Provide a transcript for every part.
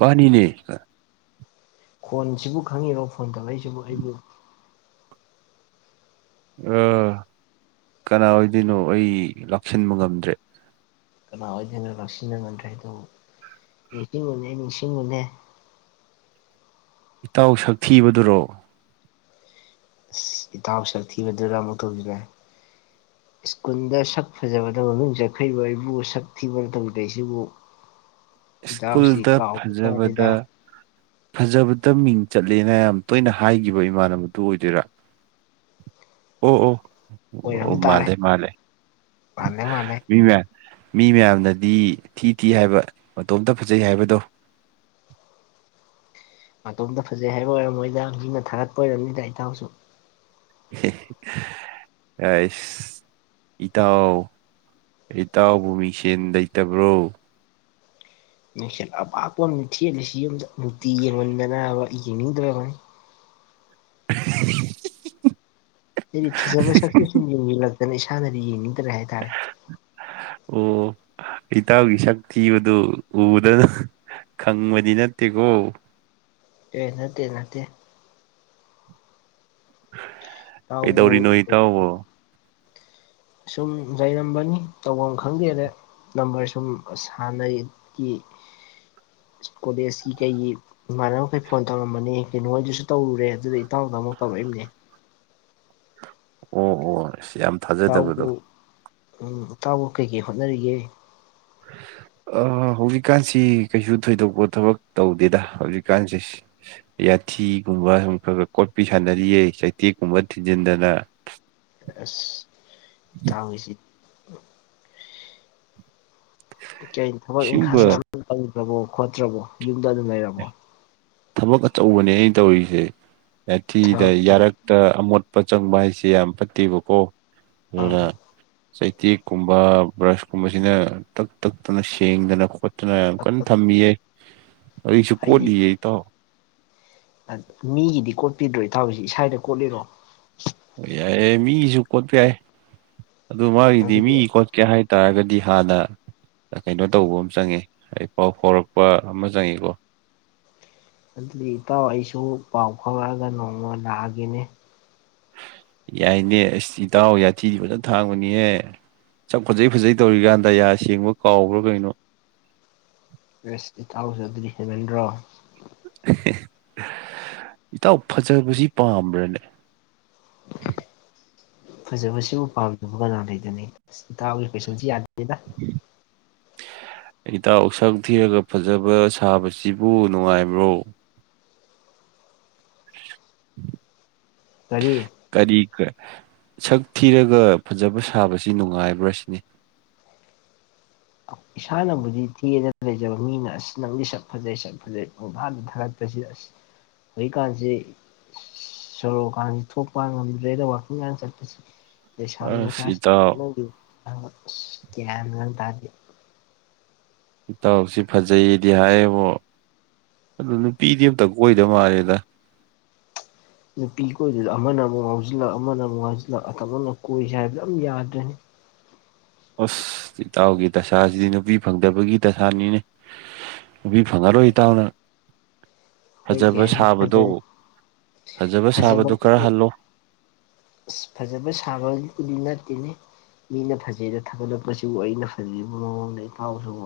ꯃꯥꯅꯤꯅꯦꯍ ꯈꯣꯟꯁꯤꯕꯨ ꯈꯪꯉꯤꯔꯣ phone ꯇꯧꯔꯛꯏꯁꯤꯕꯨ ꯑꯩꯕꯨ꯫ ꯑ ꯀꯅꯥ ꯑꯣꯏꯗꯣꯏꯅꯣ ꯑꯩ ꯂꯥꯛꯁꯤꯟꯕ ꯉꯝꯗ꯭ꯔꯦ꯫ ꯀꯅꯥ ꯑꯣꯏꯗꯣꯏꯅꯣ ꯂꯥꯛꯁꯤꯟꯕ ꯉꯝꯗ꯭ꯔꯦ ꯍꯥꯏꯗꯣ ꯅꯤꯡꯁꯤꯡꯉꯨꯅꯦ ꯅꯤꯡꯁꯤꯡꯉꯨꯅꯦ꯫ ꯏꯇꯥꯎ ꯁꯛꯊꯤꯕꯗꯨꯔꯣ꯫ ꯏꯁ ꯏꯇꯥꯎ ꯁꯛꯊꯤꯕꯗꯨꯔꯣ ꯑꯃꯨꯛ ꯇꯧꯖꯤꯜꯂꯦ ꯁ꯭ꯀꯨꯟꯗ ꯁꯛ ꯐꯖꯕꯗ ꯃꯃꯤꯡ ꯆꯠꯈꯔ꯭ꯤꯕ ꯑꯩꯕꯨ ꯁꯛ ꯊꯤꯕꯅ ꯇꯧꯕꯤꯔꯛꯏꯖꯤꯕꯨ꯫ ꯁꯀꯨꯜꯗ ꯐꯖꯕꯗ꯫ ꯃꯥꯜꯂꯤꯗ ꯐꯖꯕꯗ ꯃꯤꯡ ꯆꯠꯂꯦꯅ ꯌꯥꯝ ꯇꯣꯏꯅ ꯍꯥꯏꯒꯤꯕ ꯏꯃꯥꯟꯅꯕꯗꯨ ꯑꯣꯏꯗꯣꯏꯔꯥ ꯑꯣ ꯑꯣ ꯑꯣꯏꯔꯝ ꯑꯣ ꯇꯥꯔꯦ ꯃꯥꯂꯦ ꯃꯥꯂꯦ ꯃꯥꯜꯂꯦ ꯃꯥꯜꯂꯦ ꯃꯤ ꯃꯌꯥꯝ ꯃꯤ ꯃꯌꯥꯝꯅꯗꯤ ꯊꯤ ꯊꯤ ꯍꯥꯏꯕ ꯃꯇꯣꯝꯇ ꯐꯖꯩ ꯍꯥꯏꯕꯗꯣ ꯃꯇꯣꯝꯇ ꯐꯖꯩ ꯍꯥꯏꯕ ꯑꯣꯏꯔꯝꯃꯣꯏꯗ ꯃꯤꯅ ꯊꯥꯒꯠꯄ ꯑꯣꯏꯔꯝꯅꯤꯗ ꯏꯇꯥꯎꯁꯨ ꯑꯥꯏꯁ ꯏꯇꯥꯎ ꯏꯇꯥꯎꯕꯨ ꯃꯤꯡꯁꯦꯟ ꯂꯩꯇꯕ꯭ꯔꯣ ꯃꯤꯡꯁꯦꯜ ꯑꯄꯥꯛꯄ ꯑꯝꯅꯤ ꯊꯦꯠꯂꯤꯁꯤ ꯌꯨꯝꯗꯥ ꯅꯨꯡꯇꯤ ꯌꯦꯡꯃꯟꯗꯅꯥꯕ ꯌꯦꯡꯅꯤꯡꯗ꯭ꯔꯕꯅꯤ [inaudible] ꯍꯥꯏꯗꯤ ꯐꯖꯕ ꯁꯛꯁꯦ ꯁꯨꯝ ꯌꯦꯡꯖꯤꯜꯂꯛꯇꯅ ꯏꯁꯥꯅꯗꯤ ꯌꯦꯡꯅꯤꯡꯇꯔꯦ ꯍꯥꯏꯇꯥꯔꯦ ꯑꯣ ꯏꯇꯥꯎꯒꯤ ꯁꯛꯊꯤꯕꯗꯨ ꯎꯕꯗ ꯈꯪꯕꯗꯤ ꯅꯠꯇꯦꯒꯣ ꯑꯦ ꯅꯠꯇꯦ ꯅꯠꯇꯦ ꯏꯇꯥꯎꯕꯨ ꯀꯩꯗꯧꯔꯤꯅꯣ ꯏꯇꯥꯎꯕꯣ ꯁꯨꯝ ꯂꯩꯔꯝꯕꯅꯤ ꯇꯧꯐꯝ ꯈꯪꯗꯦꯅ ꯅꯝꯕꯔ ꯁꯨꯝ ꯁꯥꯟꯅꯩꯒꯤ ꯀꯣꯂꯦꯖꯀꯤ ꯀꯩꯒꯤ ꯏꯃꯥꯟꯅꯕꯈꯩ ꯐꯣꯟ ꯇꯧꯔꯝꯕꯅꯤ ꯀꯩꯅꯣꯍꯣꯏꯗꯁꯨ ꯇꯧꯔꯨꯔꯦ ꯑꯗꯨꯗ ꯏꯇꯥꯎꯗꯥ ꯑꯃꯨꯛ ꯇꯧꯔꯛꯏꯝꯅꯦ ꯑꯣ ꯑꯣ ꯏꯁ ꯌꯥꯝ ꯏꯇꯥꯎꯕꯨ ꯊꯥꯖꯗꯕꯗꯣ ꯎꯝ ꯏꯇꯥꯎꯕꯨ ꯀꯩꯀꯩ ꯍꯣꯠꯅꯔꯤꯒꯦ [unintelligible] ꯑ ꯍꯧꯖꯤꯛꯀꯥꯟꯁꯤ ꯀꯩꯁꯨ ꯊꯣꯏꯗꯣꯛꯄ ꯊꯕꯛ ꯇꯧꯗꯦꯗ ꯍꯧꯖꯤꯛꯀꯥꯟꯁꯤ ꯌꯥꯊꯤꯒꯨꯝꯕ ꯁꯨꯝ ꯈ ꯒ ꯀꯣꯠꯄꯤ ꯁꯥꯟꯅꯔꯤꯌꯦ ꯆꯩꯇꯦꯛꯀꯨꯝꯕ ꯊꯤꯟꯖꯤꯟꯗꯅ ꯑꯁ ꯏꯇꯥꯎꯒꯤꯁꯤ ꯀꯩ ꯊꯕꯛ ꯁꯤꯒꯨꯝꯕ ꯏꯪꯈꯥꯡꯒꯥ ꯇꯧꯗ꯭ꯔꯕꯣ ꯈꯣꯠꯇ꯭ꯔꯕꯣ ꯌꯨꯝꯗ ꯑꯗꯨꯝ ꯂꯩꯔꯕꯣ ꯊꯕꯛ ꯑꯆꯧꯕꯅꯦ ꯑꯩꯅ ꯇꯧꯔꯤꯁꯦ ꯌꯥꯊꯤꯗ ꯊꯕꯛ ꯌꯥꯔꯛ ꯇ ꯑꯃꯣꯠꯄ ꯆꯪꯕ ꯍꯥꯏꯁꯦ ꯌꯥꯝ ꯐꯠꯇꯦꯕꯀꯣ ꯑꯗꯨꯅ ꯆꯩꯇꯦꯛ ꯀꯨꯝꯕ ꯕ꯭ꯔꯁ ꯀꯨꯝꯕꯁꯤꯅ ꯇꯛ ꯇꯛꯇꯅ ꯁꯦꯡꯗꯅ ꯈꯣ ꯑꯗꯨꯅ ꯌꯥꯝ ꯀꯟ ꯊꯝꯃꯤꯌꯦ ꯍꯧꯖꯤꯛꯁꯨ ꯍꯥꯏꯗꯤ ꯀꯣꯠꯂꯤꯌꯦ ꯏꯇꯥꯎ ꯃꯤꯒꯤꯗꯤ ꯀꯣꯠꯄꯤꯗ꯭ꯔꯣ ꯏꯇꯥꯎꯁꯤ ꯏꯁꯥꯒꯤꯗꯥ ꯀꯣꯠꯂꯤꯔꯣ ꯑꯣ ꯌꯥꯏꯑꯦ ꯃꯤꯒꯤꯁꯨ ꯀꯣꯠꯄ ꯌꯥꯏ ꯑꯗꯨ ꯃꯥꯒꯤꯗꯤ ꯑꯗꯨꯗꯤ ꯃꯤ ꯀꯣ ꯀꯦ ꯍꯥꯏꯇꯥꯔꯒꯗꯤ ꯍꯥꯟꯅ ꯀꯩꯅꯣ ꯇꯧꯕ ꯑꯃ ꯆꯪꯉꯦ ꯑꯩ ꯄꯥꯎ ꯐꯥꯎꯔꯛꯄ ꯑꯃ ꯆꯪꯉꯤꯀꯣ ꯑꯗꯨꯗꯤ ꯏꯇꯥꯎ ꯑꯩꯁꯨ ꯄꯥꯎ ꯐꯥꯎꯔꯛꯑꯒ ꯅꯣꯡꯃ ꯂꯥꯛꯑꯒꯦꯅꯦ ꯌꯥꯏꯅꯦ ꯑꯩꯁ ꯏꯇꯥꯎ ꯌꯥꯊꯤꯗꯤ ꯐꯖꯅ ꯊꯥꯡꯕꯅꯤꯍꯦ ꯁꯛ ꯐꯖꯩ ꯐꯖꯩ ꯇꯧꯔꯤꯀꯥꯟꯗ ꯌꯥ ꯁꯦꯡꯕ ꯀꯥꯎꯕ꯭ꯔꯥ ꯀꯩꯅꯣ ꯑꯁ ꯏꯇꯥꯎꯖꯨ ꯑꯗꯨꯗꯤ ꯍꯦꯟꯃꯟꯗ꯭ꯔꯣ ꯍꯦ ꯍꯦ ꯏꯇꯥꯎ ꯐꯖꯕꯁꯤ ꯄꯥꯝꯕ꯭ꯔꯅꯦ [unintelligible] ꯐꯖꯕꯁꯤꯕꯨ ꯄꯥꯝꯗꯕ ꯀꯅꯥ ꯂꯩꯒꯦꯅꯦ ꯑꯁ ꯏꯇꯥꯎꯒꯤ ꯀꯣꯏꯁꯟꯁꯤ ꯌꯥꯗꯦꯗ [unintelligible] ꯏꯇꯥꯎ ꯁꯛ ꯊꯤꯔꯒ ꯐꯖꯕ ꯁꯥꯕꯁꯤꯕꯨ ꯅꯨꯡꯉꯥꯏꯕ꯭ꯔꯣ [unintelligible] ꯀꯔꯤ ꯀꯔꯤ ꯀꯥ ꯁꯛ ꯊꯤꯔꯒ ꯐꯖꯕ ꯁꯥꯕꯁꯤ ꯅꯨꯡꯉꯥꯏꯕ꯭ꯔꯥ ꯁꯤꯅꯤ ꯏꯁꯥꯅꯕꯨꯗꯤ ꯊꯤꯌꯦꯅꯥ ꯂꯩꯖꯕ ꯃꯤꯅ ꯑꯁ ꯅꯪꯗꯤ ꯁꯛ ꯐꯖꯩ ꯁꯛ ꯐꯖꯩ ꯄꯪꯊꯥꯗ ꯊꯥꯒꯠ ꯄꯁꯤꯗ ꯑꯁ ꯍꯧꯖꯤꯛꯀꯥꯟꯁꯤ ꯁꯣꯔꯣꯛꯀꯥꯟꯁꯤ ꯊꯣꯛꯄ ꯉꯝꯗ꯭ꯔꯦꯗ ꯋꯥꯛꯀꯤꯡꯒꯥꯟ ꯆꯠꯄꯁꯤ ꯂꯩꯁꯥꯕꯤ ꯑꯁ ꯃꯆꯥꯁꯤ ꯏꯇꯥꯎ [unintelligible] ꯑꯁ ꯒ꯭ꯌꯥꯟ ꯒꯥ ꯑꯝ ꯇꯥꯗꯦ ꯏꯇꯥꯎꯁꯤ ꯐꯖꯩꯌꯦꯗꯤ ꯍꯥꯏꯌꯦꯕꯣ ꯑꯗꯨ ꯅꯨꯄꯤꯗꯤ ꯑꯝꯇ ꯀꯣꯏꯗ ꯃꯥꯜꯂꯦꯗ ꯅꯨꯄꯤ ꯀꯣꯏꯗꯧꯗꯨ ꯑꯃꯅ ꯑꯃꯨꯛ ꯉꯥꯎꯁꯤꯜꯂꯛ ꯑꯃꯅ ꯑꯃꯨꯛ ꯉꯥꯎꯁꯤꯜꯂꯛ ꯑꯐꯕꯃ ꯀꯣꯏꯁꯦ ꯍꯥꯏꯕꯗ ꯑꯝ ꯌꯥꯗ꯭ꯔꯦꯅꯦ ꯑꯁ ꯏꯇꯥꯎꯒꯤ ꯗꯁꯥꯁꯤꯗꯤ ꯅꯨꯄꯤ ꯐꯪꯗꯕꯒꯤ ꯗꯁꯥꯅꯤꯅꯦ ꯅꯨꯄꯤ ꯐꯪꯉꯔꯣꯏ ꯏꯇꯥꯎ ꯅꯪ ꯀꯣꯏꯒꯦ ꯍꯥꯏꯅꯤ ꯐꯖꯔ ꯐꯖꯕ ꯁꯥꯕꯗꯣ ꯈꯔ ꯐꯖꯃꯟꯕꯒꯤ ꯍꯜꯂꯣ ꯑꯁ ꯐꯖꯕ ꯁꯥꯕꯕꯨꯗꯤ ꯅꯠꯇꯦꯅꯤ ꯃꯤꯅ ꯐꯖꯩꯗ ꯊꯥꯒꯠꯂꯛꯄꯁꯤꯕꯨ ꯑꯩꯅ ꯍꯥꯏꯖꯟꯕꯩ ꯃꯑꯣꯡꯗ ꯏꯇꯥꯎꯁꯤꯕꯨ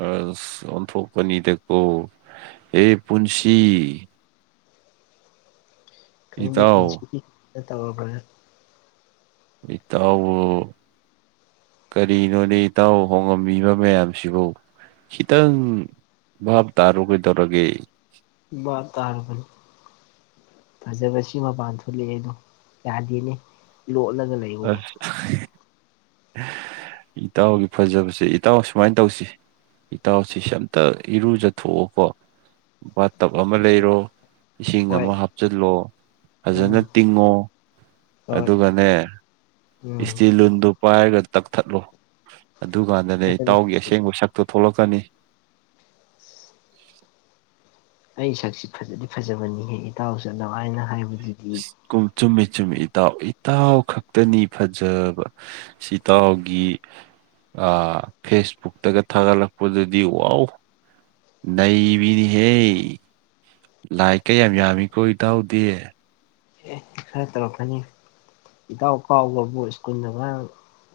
ꯑꯁ ꯑꯣꯟꯊꯣꯛꯄꯅꯤꯗꯀꯣ ꯍꯦ ꯄꯨꯟꯁꯤ ꯈꯪꯗꯦ ꯏꯇꯥꯎ ꯄꯨꯟꯁꯤꯒꯤꯇ ꯇꯧꯔꯕ꯭ꯔꯥ ꯏꯇꯥꯎꯕꯨ ꯀꯔꯤꯅꯣꯅꯦ ꯏꯇꯥꯎ ꯍꯣꯡꯉꯝꯃꯤꯕ ꯃꯌꯥꯝꯁꯤꯕꯨ ꯈꯤꯇꯪ ꯚꯥꯞ ꯇꯥꯔꯣ ꯀꯩꯗꯧꯔꯒꯦ ꯕꯥꯞ ꯇꯔꯕꯅꯦ ꯐꯖꯕꯁꯤ ꯃꯄꯥꯟ ꯊꯣꯛꯂꯛꯑꯦ ꯑꯗꯣ ꯌꯥꯗꯦꯅꯦ ꯂꯣꯠꯂꯒ ꯂꯩ ꯑꯁ ꯏꯇꯥꯎꯒꯤ ꯐꯖꯕꯁꯦ ꯏꯇꯥꯎ ꯁꯨꯃꯥꯏ ꯇꯧꯁꯤ ꯏꯇꯥꯎꯁꯤꯁꯦ ꯑꯝꯇ ꯏꯔꯨꯖꯊꯣꯛꯑꯣꯀꯣ ꯕꯥꯠ ꯇꯞ ꯑꯃ ꯂꯩꯔꯣ ꯏꯁꯤꯡ ꯍꯣꯏ ꯑꯃ ꯍꯥꯞꯆꯤꯜꯂꯣ ꯎꯝ ꯐꯖꯅ ꯇꯤꯡꯉꯣ ꯍꯣꯏ ꯑꯗꯨꯒꯅꯦ ꯎꯝ ꯏꯁꯇꯤꯜ ꯂꯨꯟꯗꯨ ꯄꯥꯏꯔꯒ ꯇꯛꯊꯠꯂꯣ ꯑꯗꯨꯀꯥꯟꯗꯅꯦ ꯑꯗꯨꯅ ꯏꯇꯥꯎꯒꯤ ꯑꯁꯦꯡꯕ ꯁꯛꯇꯣ ꯊꯣꯛꯂꯛꯀꯅꯤ [inaudible] ꯑꯩ ꯁꯛꯁꯤ ꯐꯖꯗꯤ ꯐꯖꯕꯅꯤꯍꯦꯛ ꯏꯇꯥꯎꯁꯨ ꯑꯗꯨꯍꯥꯏꯅ ꯍꯥꯏꯕꯗꯨꯗꯤ ꯀꯨ ꯆꯨꯝꯃꯤ ꯆꯨꯝꯃꯤ ꯏꯇꯥꯎ ꯏꯇꯥꯎ ꯈꯛꯇꯅꯤ ꯐꯖꯕ ꯁꯤꯇꯥꯎꯒꯤ ꯑꯥ ꯐꯦꯁꯕꯨꯛꯇꯒ ꯊꯥꯒꯠꯂꯛꯄꯗꯗꯤ ꯋꯥꯎ ꯅꯩꯕꯤꯅꯤꯍꯦ ꯂꯥꯏ ꯀ ꯌꯥꯝ ꯌꯥꯝꯃꯤ ꯀꯣ ꯏꯗꯥꯎꯗꯤ ꯑꯦ ꯈꯔ ꯇꯧꯔꯛꯀꯅꯤ ꯏꯇꯥꯎ ꯀꯥꯎꯒꯔꯕꯣ ꯁ꯭ꯀꯨꯜꯗ ꯉꯔꯥꯡ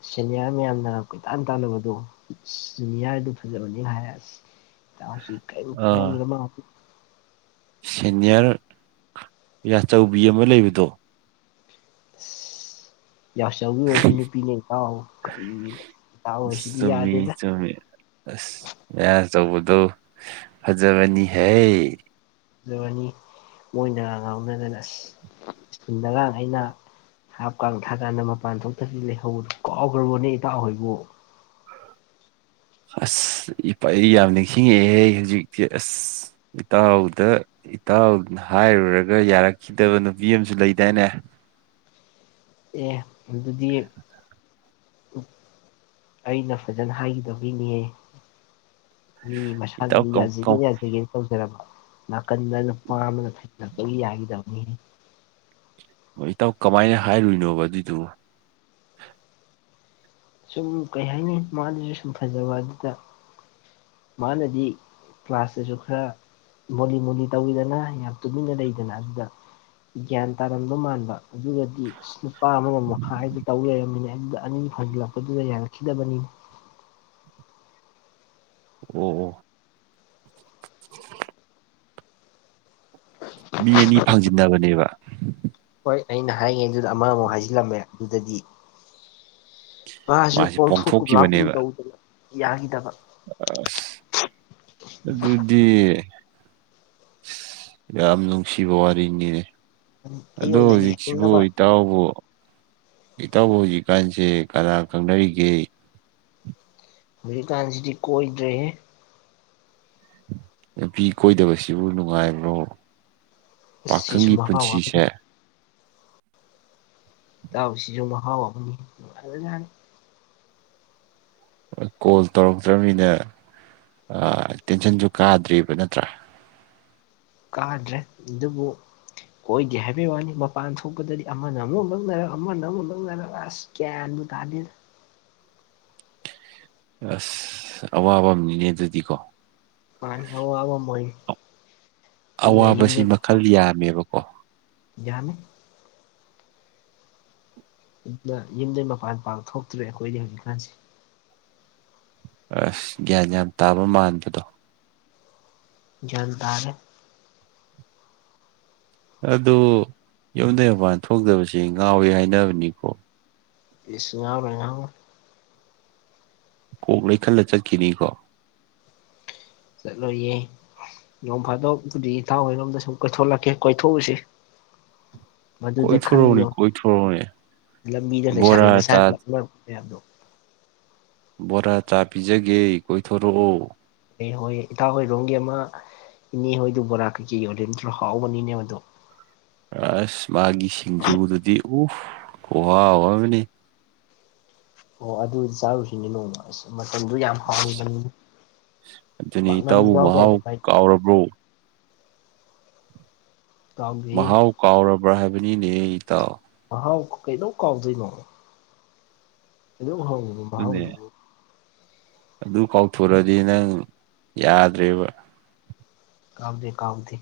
ꯁꯦꯅꯤꯌꯥꯔ ꯃꯌꯥꯝꯅ ꯀꯣꯏꯇꯥꯟ ꯇꯥꯟꯅꯕꯗꯣ ꯖꯨꯅꯤꯌꯥꯔꯗꯨ ꯐꯖꯕꯅꯤ ꯍꯥꯏꯁ ꯏꯇꯥꯎꯁꯤ ꯀꯩꯝ ꯑꯥ ꯈꯉꯝꯗꯔꯥ ꯃꯥꯜꯂꯦ ꯁꯦꯅꯤꯌꯔ ꯌꯥꯆꯧꯕꯤ ꯑꯃ ꯂꯩꯕꯗꯣ [inaudible] ꯌꯥꯆꯧꯕꯤ ꯑꯣꯏꯔꯁꯨ ꯅꯨꯄꯤꯅꯦ ꯏꯇꯥꯎ ꯀꯔꯤꯅꯣ ꯏꯇꯥꯎ ꯑꯣꯏꯁꯤꯗꯤ ꯆꯨꯝꯃꯤ ꯌꯥꯗꯦꯗꯥ ꯆꯨꯝꯃꯤ ꯑꯁ ꯃꯌꯥ ꯆꯧꯕꯗꯣ ꯐꯖꯕꯅꯤꯍꯦ ꯑꯗꯨꯔꯅꯤ ꯃꯣꯏꯅ ꯉꯥꯎꯅꯗꯅ ꯑꯁ ꯁ꯭ꯀꯨꯜꯗꯒ ꯑꯩꯅ ꯍꯥꯞ ꯀꯥꯡ ꯊꯥꯀꯥꯟꯗ ꯃꯄꯥꯟ ꯊꯣꯛꯇꯗꯤ ꯂꯩꯍꯧꯕꯗꯨ ꯀꯥꯎꯈ꯭ꯔꯕꯣꯅꯦ ꯏꯇꯥꯎ ꯍꯣꯏꯕꯨ ꯑꯁ ꯏꯄꯩ ꯌꯥꯝ ꯅꯤꯡꯁꯤꯡꯉꯑꯦꯍꯦ ꯍꯧꯖꯤꯛꯇꯤ ꯑꯁ ꯏꯇꯥꯎꯗ ꯏꯇꯥꯎꯅ ꯍꯥꯏꯔꯨꯔꯒ ꯌꯥꯔꯛꯈꯤꯗꯕ ꯅꯨꯄꯤ ꯑꯃꯁꯨ ꯂꯩꯗꯥꯏꯅꯦ ꯑꯦ ꯃꯗꯨꯗꯤ ꯑꯩꯅ ꯐꯖꯅ ꯍꯥꯏꯒꯤꯗꯕꯩꯅꯦꯍꯦ ꯃꯤ ꯏꯇꯥꯎ ꯃꯁꯥꯅꯗꯤ ꯀꯝ ꯌꯥꯖꯒꯦ ꯀꯝ ꯌꯥꯖꯒꯦ ꯇꯧꯖꯔꯕꯣ ꯅꯥꯀꯟꯗ ꯅꯨꯄꯥ ꯑꯃꯅ ꯐꯩꯖꯤꯜꯂꯛꯄꯒꯤ ꯌꯥꯈꯤꯗꯕꯅꯤ ꯑꯣ ꯏꯇꯥꯎ ꯀꯃꯥꯏꯅ ꯍꯥꯏꯔꯨꯏꯅꯣꯕ ꯑꯗꯨꯏꯗꯨꯕꯨ ꯁꯨꯝ ꯀꯩ ꯍꯥꯏꯅꯤ ꯃꯥꯗꯨꯁꯨ ꯁꯨꯝ ꯐꯖꯕ ꯑꯗꯨꯗ ꯃꯥꯅꯗꯤ ꯀ꯭ꯂꯥꯁꯇꯁꯨ ꯈꯔ ꯃꯣꯂꯤ ꯃꯣꯂꯤ ꯇꯧꯋꯤꯗꯅ ꯌꯥꯝ ꯇꯨꯃꯤꯟꯅ ꯂꯩꯗꯅ ꯑꯗꯨꯗ ꯒ꯭ꯌꯥꯟ ꯇꯥꯔꯗꯧ ꯃꯥꯟꯕ ꯑꯗꯨꯒꯗꯤ ꯅꯨꯄꯥ ꯑꯃꯒ ꯃꯈꯥꯏꯗꯨ ꯇꯧ ꯂꯩꯔꯝꯃꯤꯅꯦ ꯑꯗꯨꯗ ꯑꯅꯤ ꯐꯪꯖꯤꯜꯂꯛꯄꯗꯨꯗ ꯌꯥꯔꯛꯈꯤꯗꯕꯅꯤ ꯑꯣ ꯑꯣ ꯃꯤ ꯑꯅꯤ ꯐꯪꯖꯤꯟꯅꯕꯅꯦꯕ ꯍꯣꯏ ꯑꯩꯅ ꯍꯥꯏꯔꯤꯉꯩꯗꯨꯗ ꯑꯃ ꯑꯃꯨꯛ ꯍꯥꯏꯖꯤꯜꯂꯝꯃꯦ ꯑꯗꯨꯗꯗꯤ ꯃꯥꯁꯨ ꯃꯥꯁꯦ ꯄꯣꯡꯊꯣꯛꯀꯨꯝ ꯂꯥꯛꯀꯨꯝ ꯄꯣꯡꯊꯣꯛꯈꯤꯕꯅꯦꯕ ꯇꯧꯗꯅ ꯌꯥꯈꯤꯗꯕ ꯑꯁ ꯑꯗꯨꯗꯤ ꯌꯥꯝ ꯅꯨꯡꯁꯤꯕ ꯋꯥꯔꯤꯅꯤꯅꯦ ꯑꯗ ꯑꯩꯉꯣꯟꯗꯗꯤ ꯍꯧꯖꯤꯛꯁꯤꯕꯨ ꯌꯥꯅꯤꯡꯉꯕ ꯏꯇꯥꯎꯕꯨ ꯏꯇꯥꯎꯕꯨ ꯍꯧꯖꯤꯛꯀꯥꯟꯁꯦ ꯀꯅꯥ ꯈꯪꯅꯔꯤꯒꯦ ꯍꯧꯖꯤꯛꯀꯥꯟꯁꯤꯗꯤ ꯀꯣꯏꯗ꯭ꯔꯦꯌꯦ ꯅꯨꯄꯤ ꯀꯣꯏꯗꯕꯁꯤꯕꯨ ꯅꯨꯡꯉꯥꯏꯕ꯭ꯔꯣ ꯑꯁ ꯁꯤꯁꯨ ꯄꯥꯈꯪꯒꯤ ꯃꯍꯥꯎ ꯄꯨꯟꯁꯤꯁꯦ ꯑꯃꯅꯤ ꯇꯥꯎ ꯁꯤꯖꯨ ꯃꯍꯥꯎ ꯑꯃꯅꯤ [unintelligible] ꯀꯣꯜ ꯇꯧꯔꯛꯇ꯭ꯔꯝꯅꯤꯅ ꯑ ꯇꯦꯟꯁꯟꯁꯨ ꯀꯥꯗ꯭ꯔꯦꯕ ꯅꯠꯇ꯭ꯔꯥ ꯀꯥꯗ꯭ꯔꯦ ꯑꯗꯨꯕꯨ ꯀꯣꯏꯗꯦ ꯍꯥꯏꯕꯩ ꯋꯥꯅꯤ ꯃꯄꯥꯟ ꯊꯣꯛꯄꯗꯗꯤ ꯑꯃꯅ ꯑꯃꯨꯛ ꯂꯛꯅꯔꯛ ꯑꯃꯅ ꯑꯃꯨꯛ ꯂꯛꯅꯔꯛ ꯑꯁ ꯒ꯭ꯌꯥꯟ ꯇꯥꯗꯦꯗ ꯑꯁ ꯑꯋꯥꯕ ꯑꯃꯅꯤꯅꯦ ꯑꯗꯨꯗꯤꯀꯣ ꯃꯥꯅꯦ ꯑꯋꯥꯕ ꯑꯃ ꯑꯣꯏ ꯑꯗꯨꯅ ꯑꯋꯥꯕꯁꯤ ꯃꯈꯜ ꯌꯥꯝꯃꯦꯕꯀꯣ ꯌꯥꯅꯤ [unintelligible] ꯌꯨꯝꯗꯩ ꯃꯄꯥꯟ ꯄꯥꯛ ꯊꯣꯛꯇ꯭ꯔꯦ ꯑꯩꯈꯣꯏꯗꯤ ꯍꯧꯖꯤꯛꯀꯥꯟꯁꯦ ꯑꯁ ꯒ꯭ꯌꯥꯟ ꯌꯥꯝ ꯇꯥꯕ ꯃꯥꯟꯕꯗꯣ ꯒ꯭ꯌꯥꯟ ꯇꯥꯔꯦ ꯑꯗꯨ ꯌꯨꯝꯗꯩ ꯃꯄꯥꯟ ꯊꯣꯛꯇꯕꯁꯤ ꯉꯥꯎꯋꯤ ꯍꯥꯏꯅꯕꯅꯤꯀꯣ ꯏꯁ ꯉꯥꯎꯔꯣꯢ ꯉꯥꯎꯔꯣꯢ ꯀꯣꯛ ꯂꯩꯈꯠꯂ ꯆꯠꯈꯤꯅꯤ ꯀꯣ ꯆꯠꯂꯣꯏꯌꯦ ꯅꯣꯡ ꯐꯥꯗꯣꯛꯄꯨꯗꯤ ꯏꯇꯥꯎꯍꯣꯏꯔꯣꯝꯗ ꯁꯨꯝ ꯀꯣꯏꯊꯣꯛꯂꯛꯀꯦ ꯀꯣꯏꯊꯣꯛꯎꯁꯤ [inaudible] ꯃꯗꯨꯗ ꯀꯣꯏꯊꯣꯔꯛꯎꯅꯦ ꯈꯪꯕꯤꯌꯣꯡ ꯀꯣꯏꯊꯣꯔꯛꯎꯅꯦ ꯂꯝꯕꯤꯗ ꯂꯩꯁꯥꯕꯤ ꯕꯣꯔꯥ ꯃꯆꯥ ꯆꯥ ꯂꯛꯅꯕ ꯃꯌꯥꯝꯗꯣ ꯕꯣꯔꯥ ꯆꯥ ꯄꯤꯖꯒꯦ ꯀꯣꯏꯊꯣꯔꯛꯑꯣ ꯍꯣꯏ ꯍꯣꯏꯌꯦ ꯏꯇꯥꯎꯍꯣꯏꯔꯣꯝꯒꯤ ꯑꯃ ꯏꯅꯦ ꯍꯣꯏꯗꯨ ꯕꯣꯔꯥ ꯀꯩꯆꯤ ꯌꯣꯜꯂꯤꯝꯇ꯭ꯔꯣ ꯍꯥꯎꯕꯅꯤꯅꯦ ꯃꯗꯣ ꯑꯁ ꯃꯥꯒꯤ ꯁꯤꯡꯖꯨꯗꯨꯗꯤ ꯎꯐ ꯈꯨꯍꯥꯎ ꯑꯃꯅꯤ ꯍꯣ ꯑꯗꯨ ꯆꯥꯔꯨꯁꯤꯅꯦ ꯅꯣꯡꯃ ꯑꯁ ꯃꯇꯝꯗꯨ ꯌꯥꯝ ꯑꯁ ꯍꯥꯎꯕꯅꯤꯅꯦ ꯑꯗꯨꯅꯤ ꯄꯥꯛꯅꯝꯁꯨ ꯏꯇꯥꯎꯕꯨ ꯌꯥꯎꯗꯥꯏꯅꯦ ꯃꯍꯥꯎ ꯃꯥꯏꯗꯣ ꯀꯥꯎꯔꯕ꯭ꯔꯣ ꯀꯥꯎꯗꯦꯍꯦ ꯃꯍꯥꯎ ꯀꯥꯎꯔꯕ꯭ꯔꯥ ꯍꯥꯏꯕꯅꯤꯅꯦ ꯢꯇꯥꯎ ꯃꯍꯥꯎ ꯀꯩꯗꯧ ꯀꯥꯎꯗꯣꯏꯅꯣ ꯑꯗꯨꯛ ꯍꯥꯎ [unintelligible] ꯑꯗꯨꯅꯦ ꯃꯍꯥꯎꯗꯨꯕꯨ ꯑꯗꯨ ꯀꯥꯎꯊꯣꯔꯛꯑꯗꯤ ꯅꯪ ꯌꯥꯗ꯭ꯔꯦꯕ ꯀꯥꯎꯗꯦ ꯀꯥꯎꯗꯦ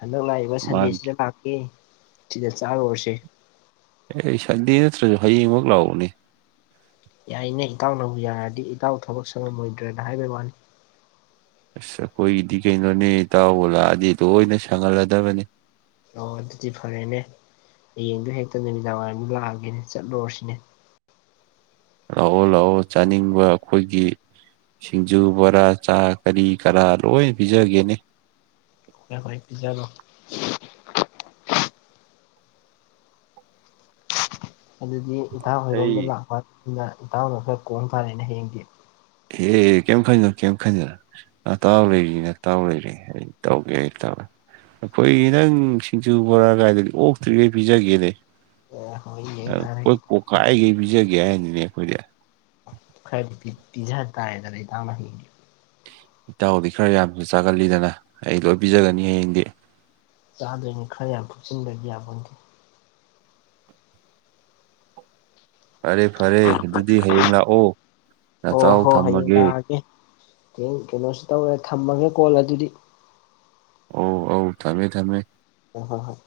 ꯍꯟꯗꯛ ꯂꯥꯛꯏꯕ ꯃꯥꯅ ꯁꯟꯗꯦꯁꯤꯗ ꯂꯥꯛꯀꯦ ꯁꯤꯗ ꯆꯥꯥꯔꯨꯔꯁꯦ ꯑꯦ ꯁꯟꯗꯦ ꯅꯠꯇ꯭ꯔꯁꯨ ꯍꯌꯦꯡꯃꯛ ꯂꯥꯛꯎꯅꯦ ꯌꯥꯏꯅꯦ ꯏꯇꯥꯎꯅꯕꯨ ꯌꯥꯔꯗꯤ ꯏꯇꯥꯎ ꯊꯕꯛ ꯁꯪꯉꯝꯃꯣꯏꯗ꯭ꯔꯅ ꯍꯥꯏꯕꯩ ꯋꯥꯅꯤ ꯢꯁ ꯑꯩꯈꯣꯏꯒꯤꯗꯤ ꯀꯩꯅꯣꯅꯦ ꯏꯇꯥꯎꯕꯨ ꯂꯥꯛꯑꯗꯤ ꯂꯣꯏꯅ ꯁꯪꯍꯜꯂꯗꯕꯅꯤ ꯑꯣ ꯑꯗꯨꯗꯤ ꯐꯔꯦꯅꯦ ꯍꯌꯦꯡꯗꯣ ꯍꯦꯛꯇ ꯅꯨꯃꯤꯗꯥꯡꯋꯥꯏꯔꯝꯗ ꯂꯥꯛꯑꯒꯦꯅꯦ ꯆꯠꯂꯨꯔꯣꯁꯤꯅꯦ ꯂꯥꯛꯑꯣ ꯂꯥꯛꯑꯣ ꯆꯥꯅꯤꯡꯕ ꯑꯩꯈꯣꯏꯒꯤ ꯁꯤꯡꯖꯨ ꯕꯣꯔꯥ ꯆꯥ ꯀꯔꯤ ꯀꯔꯥ ꯂꯣꯏ ꯄꯤꯖꯒꯦꯅꯦ [unintelligible] ꯄꯤꯖꯔꯣ ꯑꯗꯨꯗꯤ ꯏꯇꯥꯎ ꯍꯣꯏꯔꯣꯝꯗ ꯑꯩ ꯂꯥꯛꯄꯅꯤꯅ ꯏꯇꯥꯎꯅ ꯈꯔ ꯀꯣꯡ ꯇꯥꯔꯦꯅ ꯍꯌꯦꯡꯗꯤ [unintelligible] ꯀꯦꯝ ꯈꯟꯒꯅꯨ ꯀꯦꯝ ꯈꯟꯒꯅꯨ ꯅꯇꯥꯎ ꯂꯩꯔꯤ ꯅꯇꯥꯎ ꯂꯩꯔꯤ ꯑꯩ ꯇꯧꯒꯦ ꯑꯩ ꯇꯧ ꯑꯈꯣꯢ ꯅꯪ ꯁꯤꯡꯖꯨ ꯕꯣꯔꯥ ꯒꯥꯏꯗꯨꯗꯤ ꯑꯣꯛꯇ꯭ꯔꯤꯒꯩ ꯄꯤꯖꯒꯦꯅꯦ ꯑꯦ ꯍꯣꯏ ꯌꯦꯡ [unintelligible] ꯇꯥꯔꯦ ꯄꯨꯛ ꯄꯣꯛꯈꯥꯏꯒꯩ ꯄꯤꯖꯒꯦ ꯍꯥꯏꯅꯤꯅꯦ ꯑꯩꯈꯣꯏꯗꯤ ꯈꯔꯗꯤ ꯄꯤ ꯄꯤꯖ ꯇꯔꯦꯗꯅ ꯏꯇꯥꯎꯅ ꯍꯌꯦꯡꯗꯤ ꯏꯇꯥꯎꯗꯤ ꯈꯔ ꯌꯥꯝꯁꯨ ꯆꯥꯒꯠꯜꯂꯤꯗꯅ ꯑꯩ ꯂꯣꯏ ꯄꯖꯒꯅꯤ ꯍꯌꯦꯡꯗꯤ ꯆꯥꯗꯣꯏꯅꯤ ꯈꯔ ꯌꯥꯝ ꯎꯞꯆꯤꯟꯕꯔꯗꯤ ꯌꯥꯕꯣꯟꯗꯦ ꯐꯔꯦ ꯐꯔꯦ ꯑꯗꯨꯗꯤ ꯍꯌꯦꯡ ꯂꯥꯛꯑꯣ ꯑꯣ ꯅꯥꯇꯥꯎ ꯍꯣ ꯍꯌꯦꯡ ꯊꯝꯃꯒꯦ ꯂꯥꯛꯑꯒꯦ ꯍꯌꯦꯡ ꯀꯩꯅꯣꯁ ꯇꯧꯔꯦ ꯊꯝꯃꯒꯦ ꯀꯣꯜ ꯑꯗꯨꯗꯤ ꯑꯣ ꯑꯧ ꯊꯃꯦ ꯊꯃꯦ ꯍꯣ ꯍꯣ ꯍꯣ